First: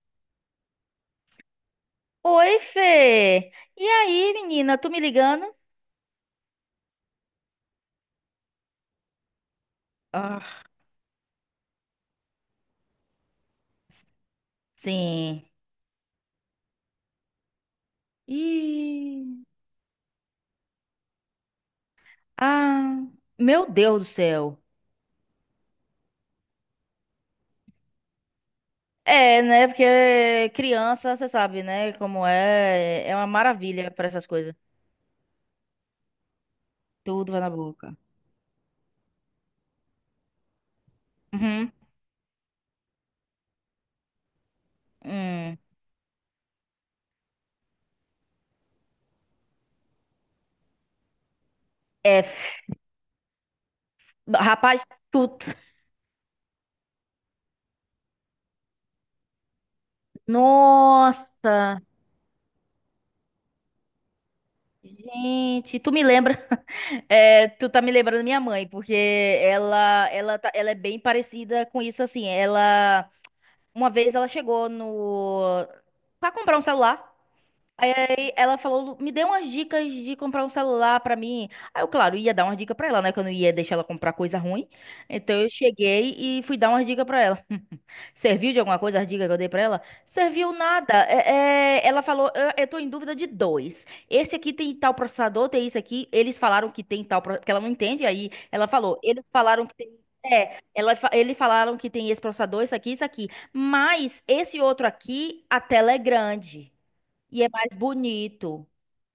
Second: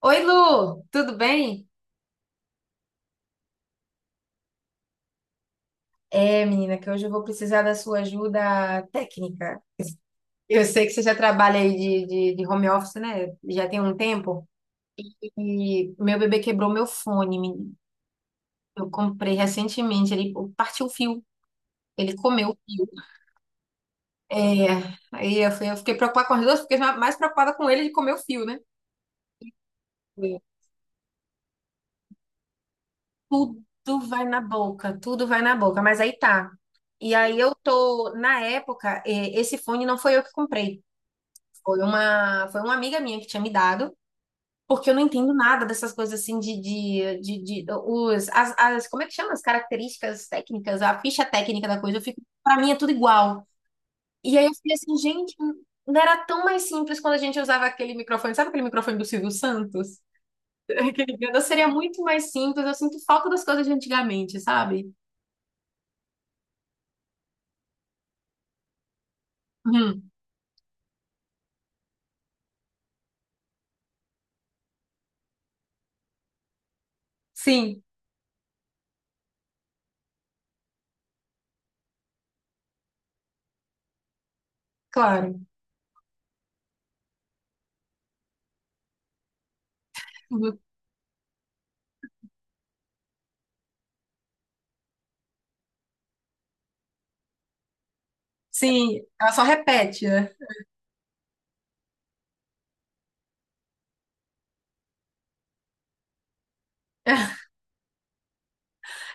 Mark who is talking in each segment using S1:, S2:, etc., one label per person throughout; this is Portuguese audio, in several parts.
S1: Oi, Lu, tudo bem?
S2: Oi, Fê! E aí, menina, tu me ligando?
S1: É, menina, que hoje eu vou precisar da sua ajuda técnica. Eu
S2: Ah,
S1: sei que você já trabalha aí de home office, né? Já tem um tempo.
S2: sim.
S1: E meu bebê quebrou meu fone, menina. Eu
S2: Ih.
S1: comprei recentemente, ele partiu o fio, ele comeu o fio.
S2: Ah, meu Deus do céu.
S1: É, eu fiquei preocupada com as duas, porque eu fiquei mais preocupada com ele de comer o fio, né?
S2: É, né? Porque criança, você sabe, né? Como é, é uma maravilha para
S1: Tudo vai
S2: essas
S1: na
S2: coisas.
S1: boca, tudo vai na boca, mas aí tá. E
S2: Tudo
S1: aí
S2: vai na
S1: eu
S2: boca.
S1: tô, na época, esse fone não foi eu que comprei.
S2: Uhum.
S1: Foi uma amiga minha que tinha me dado, porque eu não entendo
S2: Hum.
S1: nada dessas coisas assim os, as, como é que chama? As características técnicas, a ficha técnica da coisa. Eu
S2: É,
S1: fico, pra mim
S2: f-
S1: é tudo igual. E aí eu fiquei
S2: rapaz,
S1: assim, gente,
S2: tu.
S1: não era tão mais simples quando a gente usava aquele microfone. Sabe aquele microfone do Silvio Santos? Aquele grande, seria
S2: Nossa!
S1: muito mais simples. Eu sinto falta das coisas de antigamente, sabe?
S2: Gente, tu me lembra? É, tu tá me lembrando da minha mãe, porque ela,
S1: Uhum.
S2: ela, tá- ela é bem parecida com isso, assim. Ela. Uma vez ela chegou no... Pra comprar um celular.
S1: Sim,
S2: Aí ela falou, me dê umas dicas de comprar um celular pra mim. Aí eu, claro, ia dar umas dicas pra ela, né? Que eu não ia deixar ela comprar coisa ruim.
S1: claro.
S2: Então eu cheguei e fui dar umas dicas pra ela. Serviu de alguma coisa as dicas que eu dei pra ela? Serviu
S1: Uhum.
S2: nada. É, ela falou, eu tô em dúvida de dois. Esse aqui tem tal processador, tem isso aqui. Eles falaram que tem tal, porque ela não entende. Aí ela falou,
S1: Sim,
S2: eles
S1: ela só
S2: falaram que tem.
S1: repete, né?
S2: É, eles falaram que tem esse processador, isso aqui, isso aqui. Mas esse outro aqui, a tela é grande. E é mais bonito.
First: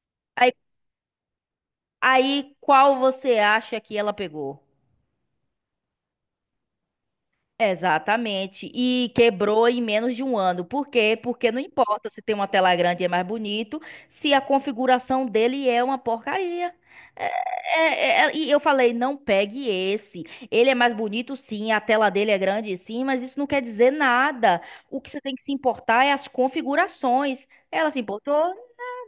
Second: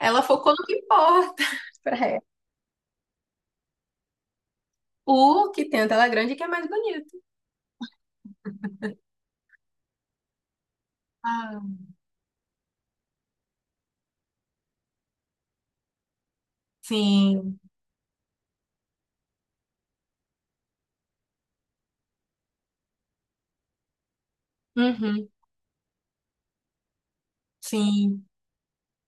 S1: Ela
S2: Aí,
S1: focou no que importa pra
S2: aí, qual você acha que ela pegou?
S1: o que tem a tela grande que é mais bonito.
S2: Exatamente. E quebrou em menos de um ano. Por quê? Porque
S1: Ah,
S2: não importa se tem uma tela grande e é mais bonito, se a configuração dele é uma porcaria. É-
S1: sim.
S2: é, e eu falei, não pegue esse. Ele é mais bonito, sim, a tela dele é grande, sim, mas isso não quer dizer nada. O que você
S1: Uhum,
S2: tem que se importar é as configurações. Ela se
S1: sim.
S2: importou?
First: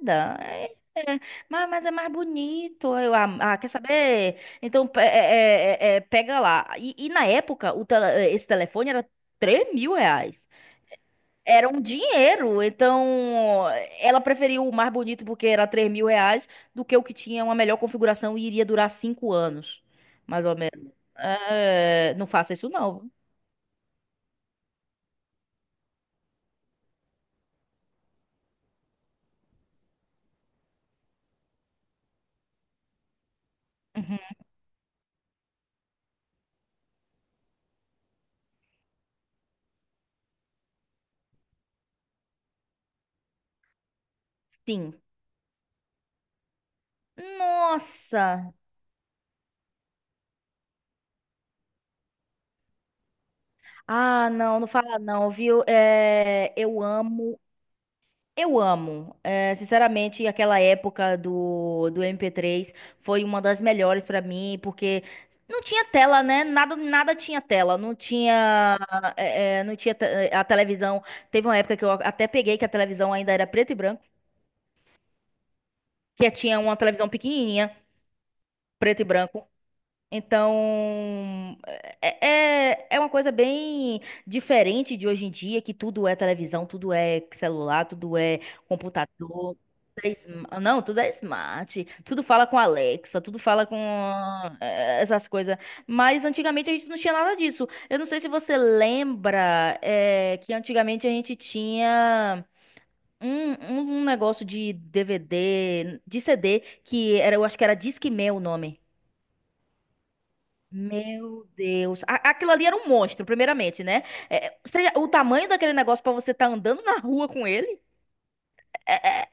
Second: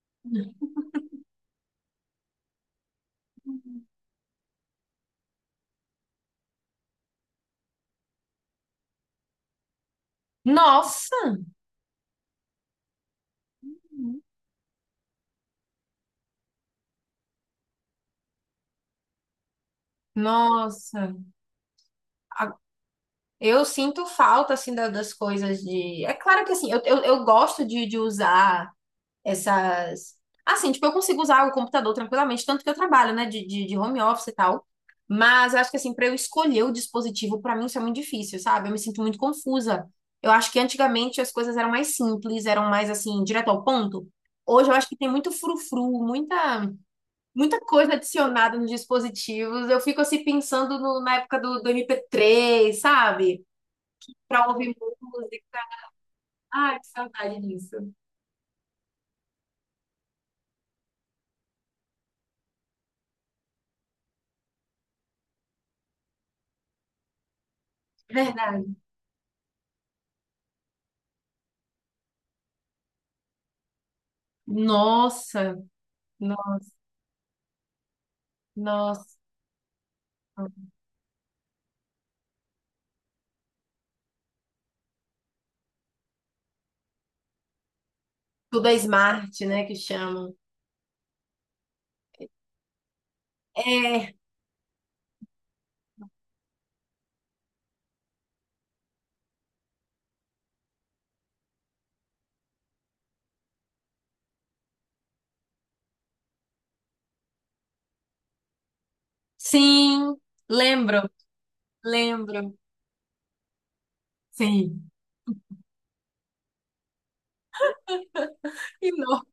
S2: Nada. É, é, é. Mas é mais bonito. Eu, ah, ah, quer saber? Então, pega lá. E na época, esse telefone era R$ 3.000.
S1: Nossa,
S2: Era um dinheiro. Então, ela preferiu o mais bonito porque era R$ 3.000 do que o que tinha uma melhor configuração e iria durar 5 anos, mais ou menos.
S1: nossa.
S2: É, não faça
S1: A-
S2: isso, não.
S1: Eu sinto falta, assim, da- das coisas de... É claro que, assim, eu gosto de usar essas. Assim, tipo, eu consigo usar o computador tranquilamente, tanto que eu trabalho, né, de home office e
S2: Uhum.
S1: tal. Mas eu acho que, assim, para eu escolher o dispositivo, para mim isso é muito difícil, sabe? Eu me sinto muito confusa. Eu acho que antigamente as coisas eram mais simples, eram mais, assim, direto ao ponto. Hoje eu acho
S2: Sim.
S1: que tem muito frufru, muita, muita coisa
S2: Nossa!
S1: adicionada nos dispositivos. Eu fico, assim, pensando no- na época do MP3, sabe?
S2: Ah,
S1: Para
S2: não, não
S1: ouvir
S2: fala não,
S1: música.
S2: viu? É,
S1: Ai,
S2: eu
S1: que
S2: amo.
S1: saudade disso.
S2: Eu amo. É, sinceramente, aquela época do MP3 foi uma das melhores pra mim, porque não tinha tela, né? Nada, nada tinha tela. Não
S1: Verdade.
S2: tinha, é, é, não tinha te- a televisão. Teve uma época que eu até peguei que a televisão ainda era preto e branco,
S1: Nossa,
S2: que
S1: no-
S2: tinha uma televisão pequenininha, preto e
S1: nossa.
S2: branco. Então, é, é uma coisa bem diferente de hoje em dia, que tudo é televisão, tudo é celular, tudo é
S1: Tudo é
S2: computador,
S1: smart, né, que chamam.
S2: não, tudo é smart, tudo fala com Alexa, tudo fala com
S1: É,
S2: essas coisas. Mas antigamente a gente não tinha nada disso. Eu não sei se você lembra, que antigamente a gente tinha. Um negócio de DVD, de CD, que era, eu acho que era Discman o nome.
S1: sim, lembro,
S2: Meu Deus. Aquilo
S1: lembro.
S2: ali era um monstro, primeiramente, né? É,
S1: Sim.
S2: seja, o tamanho daquele negócio pra você estar andando na rua com ele
S1: E não.
S2: é- é-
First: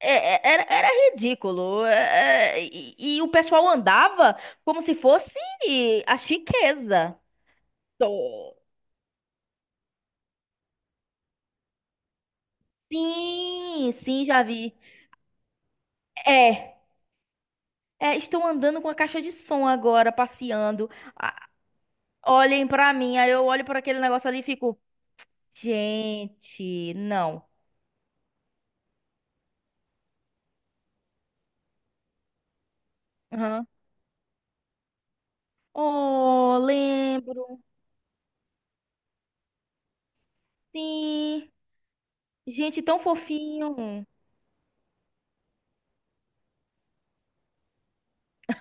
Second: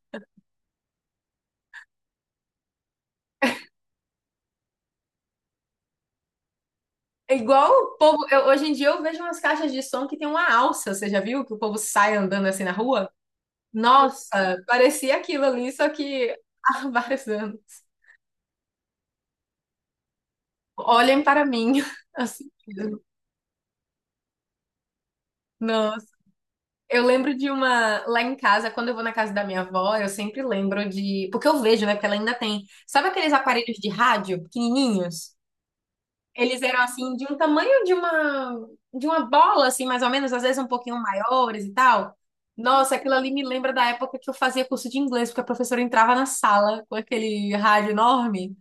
S2: era ridículo. E o pessoal andava como se fosse a chiqueza.
S1: É igual o povo.
S2: Tô.
S1: Hoje em dia eu vejo umas caixas de som que tem uma alça. Você já viu que o povo sai andando assim na rua?
S2: Sim, sim, já
S1: Nossa,
S2: vi.
S1: parecia aquilo ali, só que
S2: É.
S1: há vários anos.
S2: É, estou andando com a caixa de som agora, passeando.
S1: Olhem para
S2: Ah,
S1: mim. Assim,
S2: olhem pra
S1: mesmo.
S2: mim. Aí eu olho para aquele negócio ali e fico,
S1: Nossa.
S2: gente,
S1: Eu lembro
S2: não.
S1: de uma lá em casa, quando eu vou na casa da minha avó, eu sempre lembro de. Porque eu vejo, né? Porque ela ainda tem. Sabe aqueles
S2: Aham.
S1: aparelhos de rádio pequenininhos?
S2: Oh,
S1: Eles eram assim de um
S2: lembro.
S1: tamanho de uma bola assim, mais ou menos, às vezes um pouquinho
S2: Sim,
S1: maiores e tal.
S2: gente,
S1: Nossa,
S2: tão
S1: aquilo ali me lembra da
S2: fofinho.
S1: época que eu fazia curso de inglês, porque a professora entrava na sala com aquele rádio enorme.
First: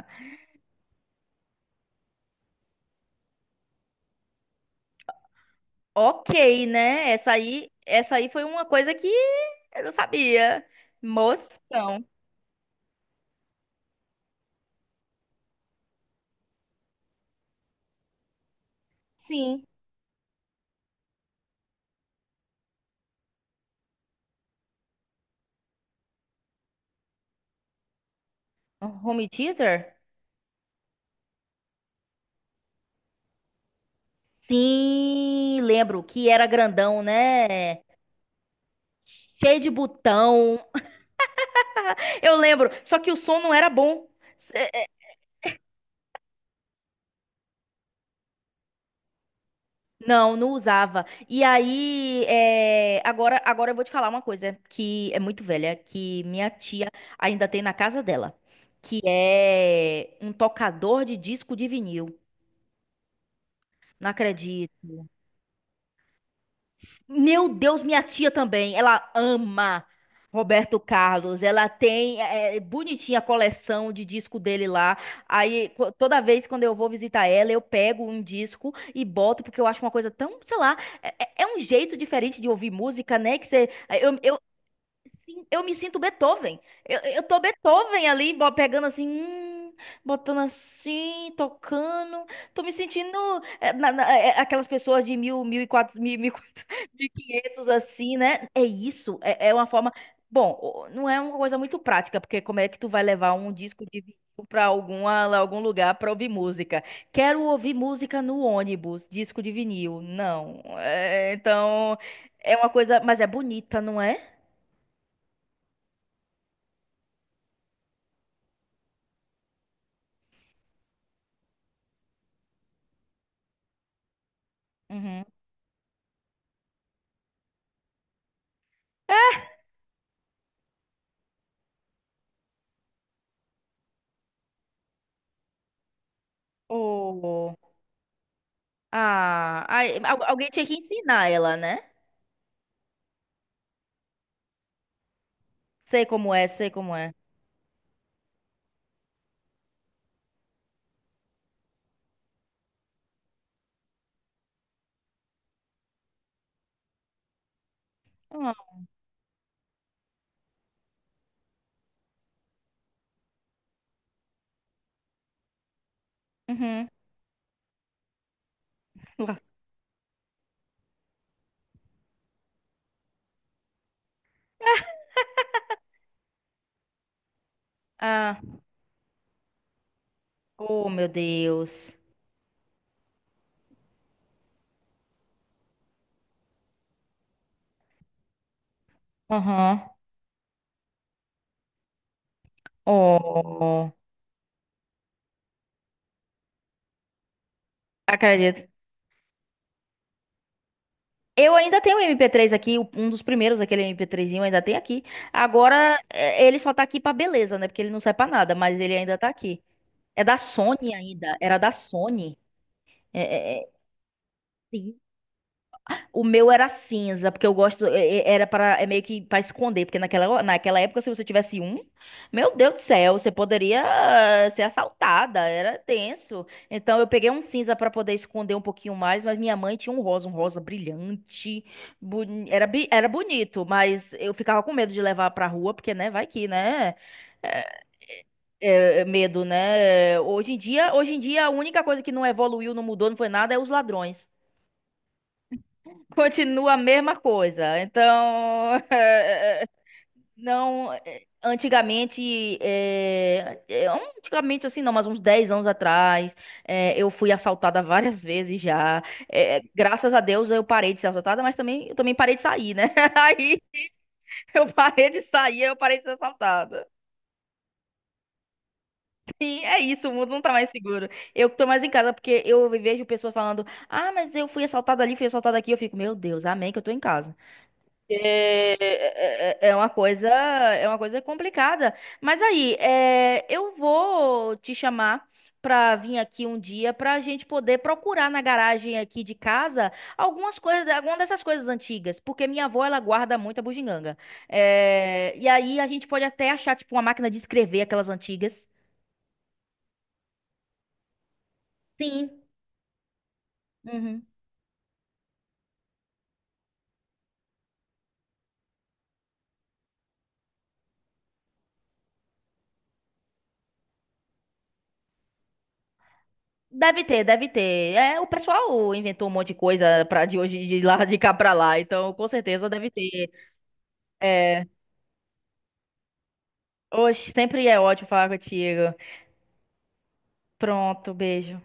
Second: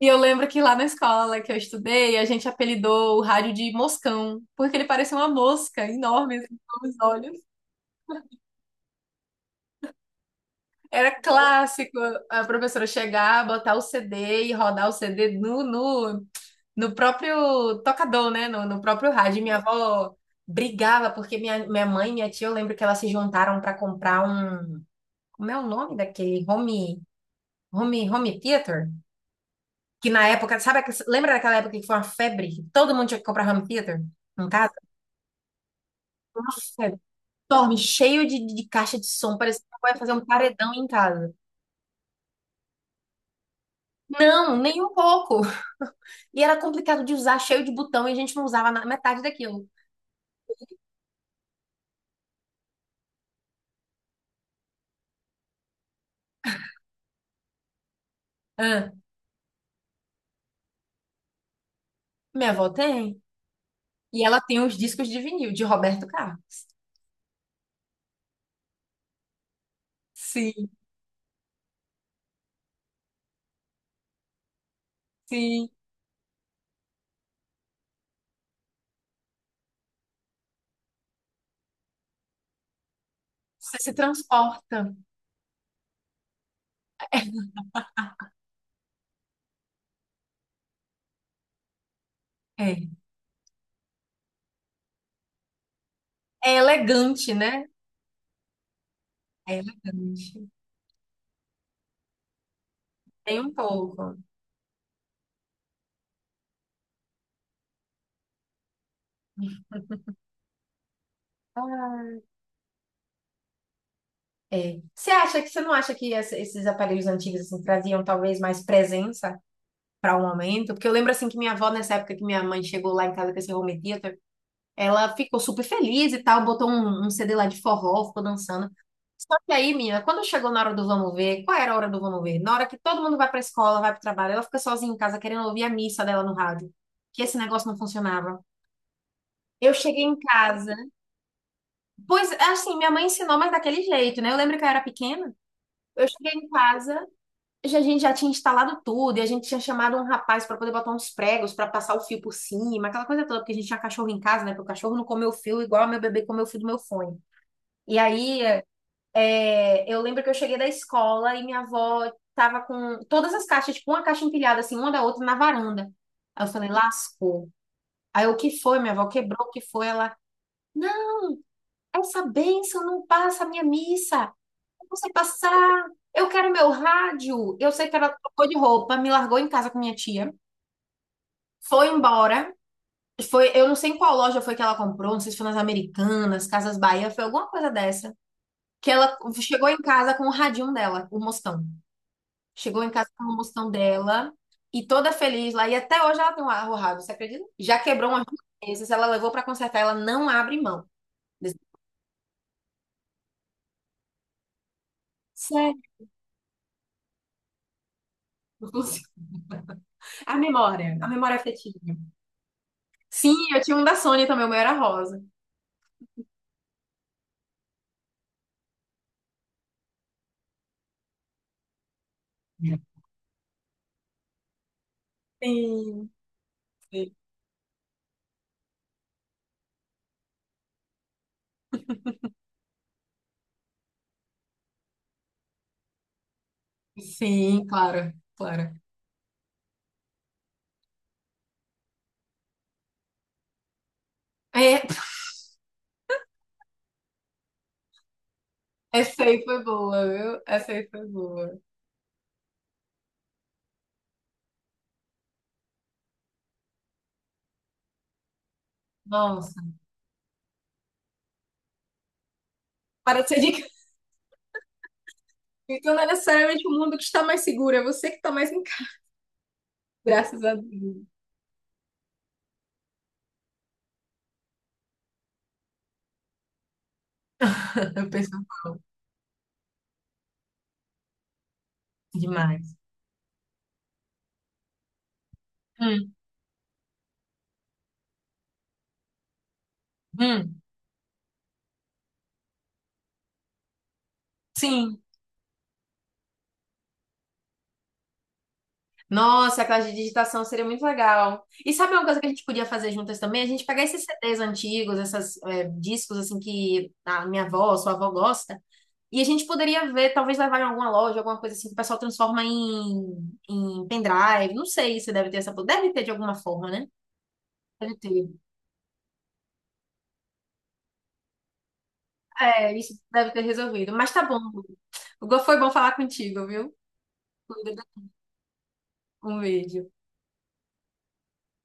S1: E eu lembro que lá na escola que eu estudei, a gente apelidou o rádio de moscão, porque ele parecia uma mosca
S2: Ok,
S1: enorme assim, com os
S2: né? Essa
S1: olhos.
S2: aí, essa aí foi uma coisa que eu não sabia.
S1: Era clássico
S2: Moção.
S1: a professora chegar, botar o CD e rodar o CD no próprio tocador, né? No próprio rádio. E minha
S2: Sim.
S1: avó brigava porque minha mãe e minha tia, eu lembro que elas se juntaram para comprar um. Como é o nome daquele? Home theater?
S2: Home Theater?
S1: Que na época, sabe, lembra daquela época que foi uma febre? Que todo mundo tinha que comprar home theater em casa?
S2: Sim, lembro que era
S1: Uma febre
S2: grandão,
S1: enorme,
S2: né?
S1: cheio de, de caixa de som,
S2: Cheio
S1: parecia
S2: de
S1: que ia fazer um
S2: botão.
S1: paredão em casa.
S2: Eu lembro, só que o som não era bom.
S1: Não, nem um pouco. E era complicado de usar, cheio de botão, e a gente não usava na metade daquilo.
S2: Não, não usava. E aí, é, agora eu vou te falar uma coisa que é muito velha, que minha tia ainda tem na casa dela,
S1: Ah,
S2: que é um tocador de disco de vinil.
S1: minha avó tem.
S2: Não
S1: E ela tem
S2: acredito.
S1: os discos de vinil de Roberto Carlos.
S2: Meu Deus, minha tia também. Ela ama
S1: Sim,
S2: Roberto Carlos. Ela tem bonitinha a coleção de disco dele lá.
S1: sim.
S2: Aí toda vez quando eu vou visitar ela, eu pego um disco e boto, porque eu acho uma coisa tão, sei lá, é um jeito diferente de ouvir música, né? Que você,
S1: Você se
S2: eu, eu,
S1: transporta.
S2: sim, eu me sinto Beethoven. Eu tô Beethoven ali, pegando assim, botando assim, tocando. Tô me
S1: É.
S2: sentindo aquelas pessoas de
S1: É
S2: mil e
S1: elegante, né?
S2: quinhentos, assim, né? É isso. É,
S1: É
S2: é uma forma.
S1: elegante.
S2: Bom, não é uma coisa muito prática, porque como é que tu vai levar
S1: Tem
S2: um
S1: um
S2: disco de vinil
S1: pouco.
S2: pra algum lugar pra ouvir música? Quero ouvir música no ônibus, disco de vinil. Não. É, então,
S1: Ah,
S2: é uma coisa, mas é bonita, não é?
S1: é. Você acha que você não acha que esses aparelhos antigos assim, traziam talvez mais presença para o momento? Porque eu lembro assim que minha avó, nessa época que minha mãe chegou lá em casa com esse home ela
S2: Uhum.
S1: ficou super feliz e tal, botou um, um CD lá de forró, ficou dançando. Só que aí, menina, quando chegou na hora do vamos ver, qual era a hora do vamos ver? Na hora que todo mundo vai pra escola, vai pro trabalho, ela fica sozinha em casa querendo ouvir a missa dela no rádio, que esse
S2: Oh.
S1: negócio não funcionava.
S2: Ah,
S1: Eu
S2: ai,
S1: cheguei em
S2: alguém tinha
S1: casa,
S2: que ensinar ela, né?
S1: pois assim, minha mãe ensinou, mas daquele jeito, né? Eu lembro que eu era pequena,
S2: Sei
S1: eu cheguei
S2: como é,
S1: em
S2: sei como
S1: casa,
S2: é.
S1: a gente já tinha instalado tudo, e a gente tinha chamado um rapaz para poder botar uns pregos para passar o fio por cima, aquela coisa toda, porque a gente tinha cachorro em casa, né? Porque o cachorro não comeu o fio igual meu bebê comeu o fio do meu fone. E aí,
S2: Ah,
S1: é, eu lembro que eu cheguei da escola e minha avó tava com todas as caixas, tipo, uma caixa empilhada, assim, uma da outra na varanda. Aí eu falei,
S2: uhum.
S1: lascou. Aí eu, o que foi? Minha avó
S2: Nossa.
S1: quebrou, o que foi? Ela, não, essa bênção não passa a minha missa. Eu não sei passar. Eu quero meu rádio. Eu sei que ela
S2: Ah,
S1: trocou de roupa, me largou em casa com minha tia,
S2: oh, meu Deus.
S1: foi embora. Foi, eu não sei em qual loja foi que ela comprou, não sei se foi nas Americanas, Casas Bahia, foi alguma coisa dessa. Que ela chegou em
S2: Aham.
S1: casa com o radinho dela, o Mostão. Chegou em casa com a promoção
S2: Oh,
S1: dela e toda feliz lá. E até hoje ela tem um arrorrado, você acredita? Já quebrou umas duas
S2: acredito.
S1: vezes, ela levou pra consertar, ela não abre mão.
S2: Eu ainda tenho o MP3 aqui, um dos primeiros, aquele MP3zinho, ainda tem aqui.
S1: Sério,
S2: Agora, é, ele só tá aqui pra beleza, né? Porque ele não serve pra nada, mas ele
S1: inclusive.
S2: ainda tá aqui. É
S1: A
S2: da Sony
S1: memória, a memória
S2: ainda, era da
S1: afetiva.
S2: Sony.
S1: Sim,
S2: É, é,
S1: eu
S2: é,
S1: tinha um da Sônia também, o meu era
S2: sim.
S1: rosa.
S2: O meu era cinza, porque eu gosto, era para é meio que para esconder, porque naquela época se você tivesse um, meu Deus do céu, você poderia ser assaltada, era
S1: Sim,
S2: tenso. Então eu
S1: sim,
S2: peguei um cinza para poder esconder um pouquinho mais, mas minha mãe tinha um rosa brilhante, era bonito, mas eu ficava com medo de levar pra rua, porque né, vai que, né?
S1: sim,
S2: É,
S1: claro, claro.
S2: é, medo, né? Hoje em dia, a única coisa que não evoluiu, não mudou, não foi nada, é os ladrões.
S1: É,
S2: Continua a mesma coisa. Então,
S1: essa aí foi boa, viu? Essa aí
S2: não.
S1: foi
S2: eh,
S1: boa.
S2: Antigamente, eh, eh, antigamente assim, não, mas uns 10 anos atrás, eu fui assaltada várias vezes já.
S1: Nossa,
S2: Graças a Deus eu parei de ser assaltada, mas também, eu também parei de sair, né?
S1: para de ser de
S2: Aí
S1: casa.
S2: eu parei de sair, eu
S1: Então
S2: parei
S1: não
S2: de
S1: é
S2: ser
S1: necessariamente o
S2: assaltada.
S1: mundo que está mais seguro, é você que está mais em casa.
S2: Sim, é isso, o mundo não
S1: Graças
S2: tá
S1: a
S2: mais
S1: Deus.
S2: seguro. Eu tô mais em casa porque eu vejo pessoas falando: ah, mas eu fui assaltada ali, fui assaltada aqui. Eu fico, meu Deus, amém que eu tô em casa.
S1: Eu penso
S2: É, uma coisa, é uma coisa complicada. Mas aí,
S1: demais.
S2: é, eu vou te chamar pra vir aqui um dia pra gente poder procurar na garagem aqui de casa algumas
S1: Hum,
S2: coisas, alguma dessas coisas antigas, porque minha avó ela guarda muita bugiganga.
S1: sim.
S2: É, e aí a gente pode até achar tipo uma máquina de escrever aquelas antigas.
S1: Nossa, a classe de digitação seria muito legal. E sabe uma coisa que a
S2: Sim.
S1: gente podia fazer juntas também? A gente pegar esses
S2: Uhum.
S1: CDs antigos, esses discos assim que a minha avó, sua avó gosta, e a gente poderia ver, talvez levar em alguma loja, alguma coisa assim que o pessoal transforma em, em pendrive. Não sei se deve ter essa. Deve ter de alguma forma, né?
S2: Deve ter, deve ter.
S1: Deve
S2: É, o
S1: ter.
S2: pessoal inventou um monte de coisa para de hoje de lá de cá pra lá, então com certeza
S1: É,
S2: deve
S1: isso
S2: ter.
S1: deve ter resolvido. Mas tá bom.
S2: é,
S1: Foi bom falar contigo, viu?
S2: Oxe, sempre é ótimo falar contigo.
S1: Um beijo.
S2: Pronto, beijo.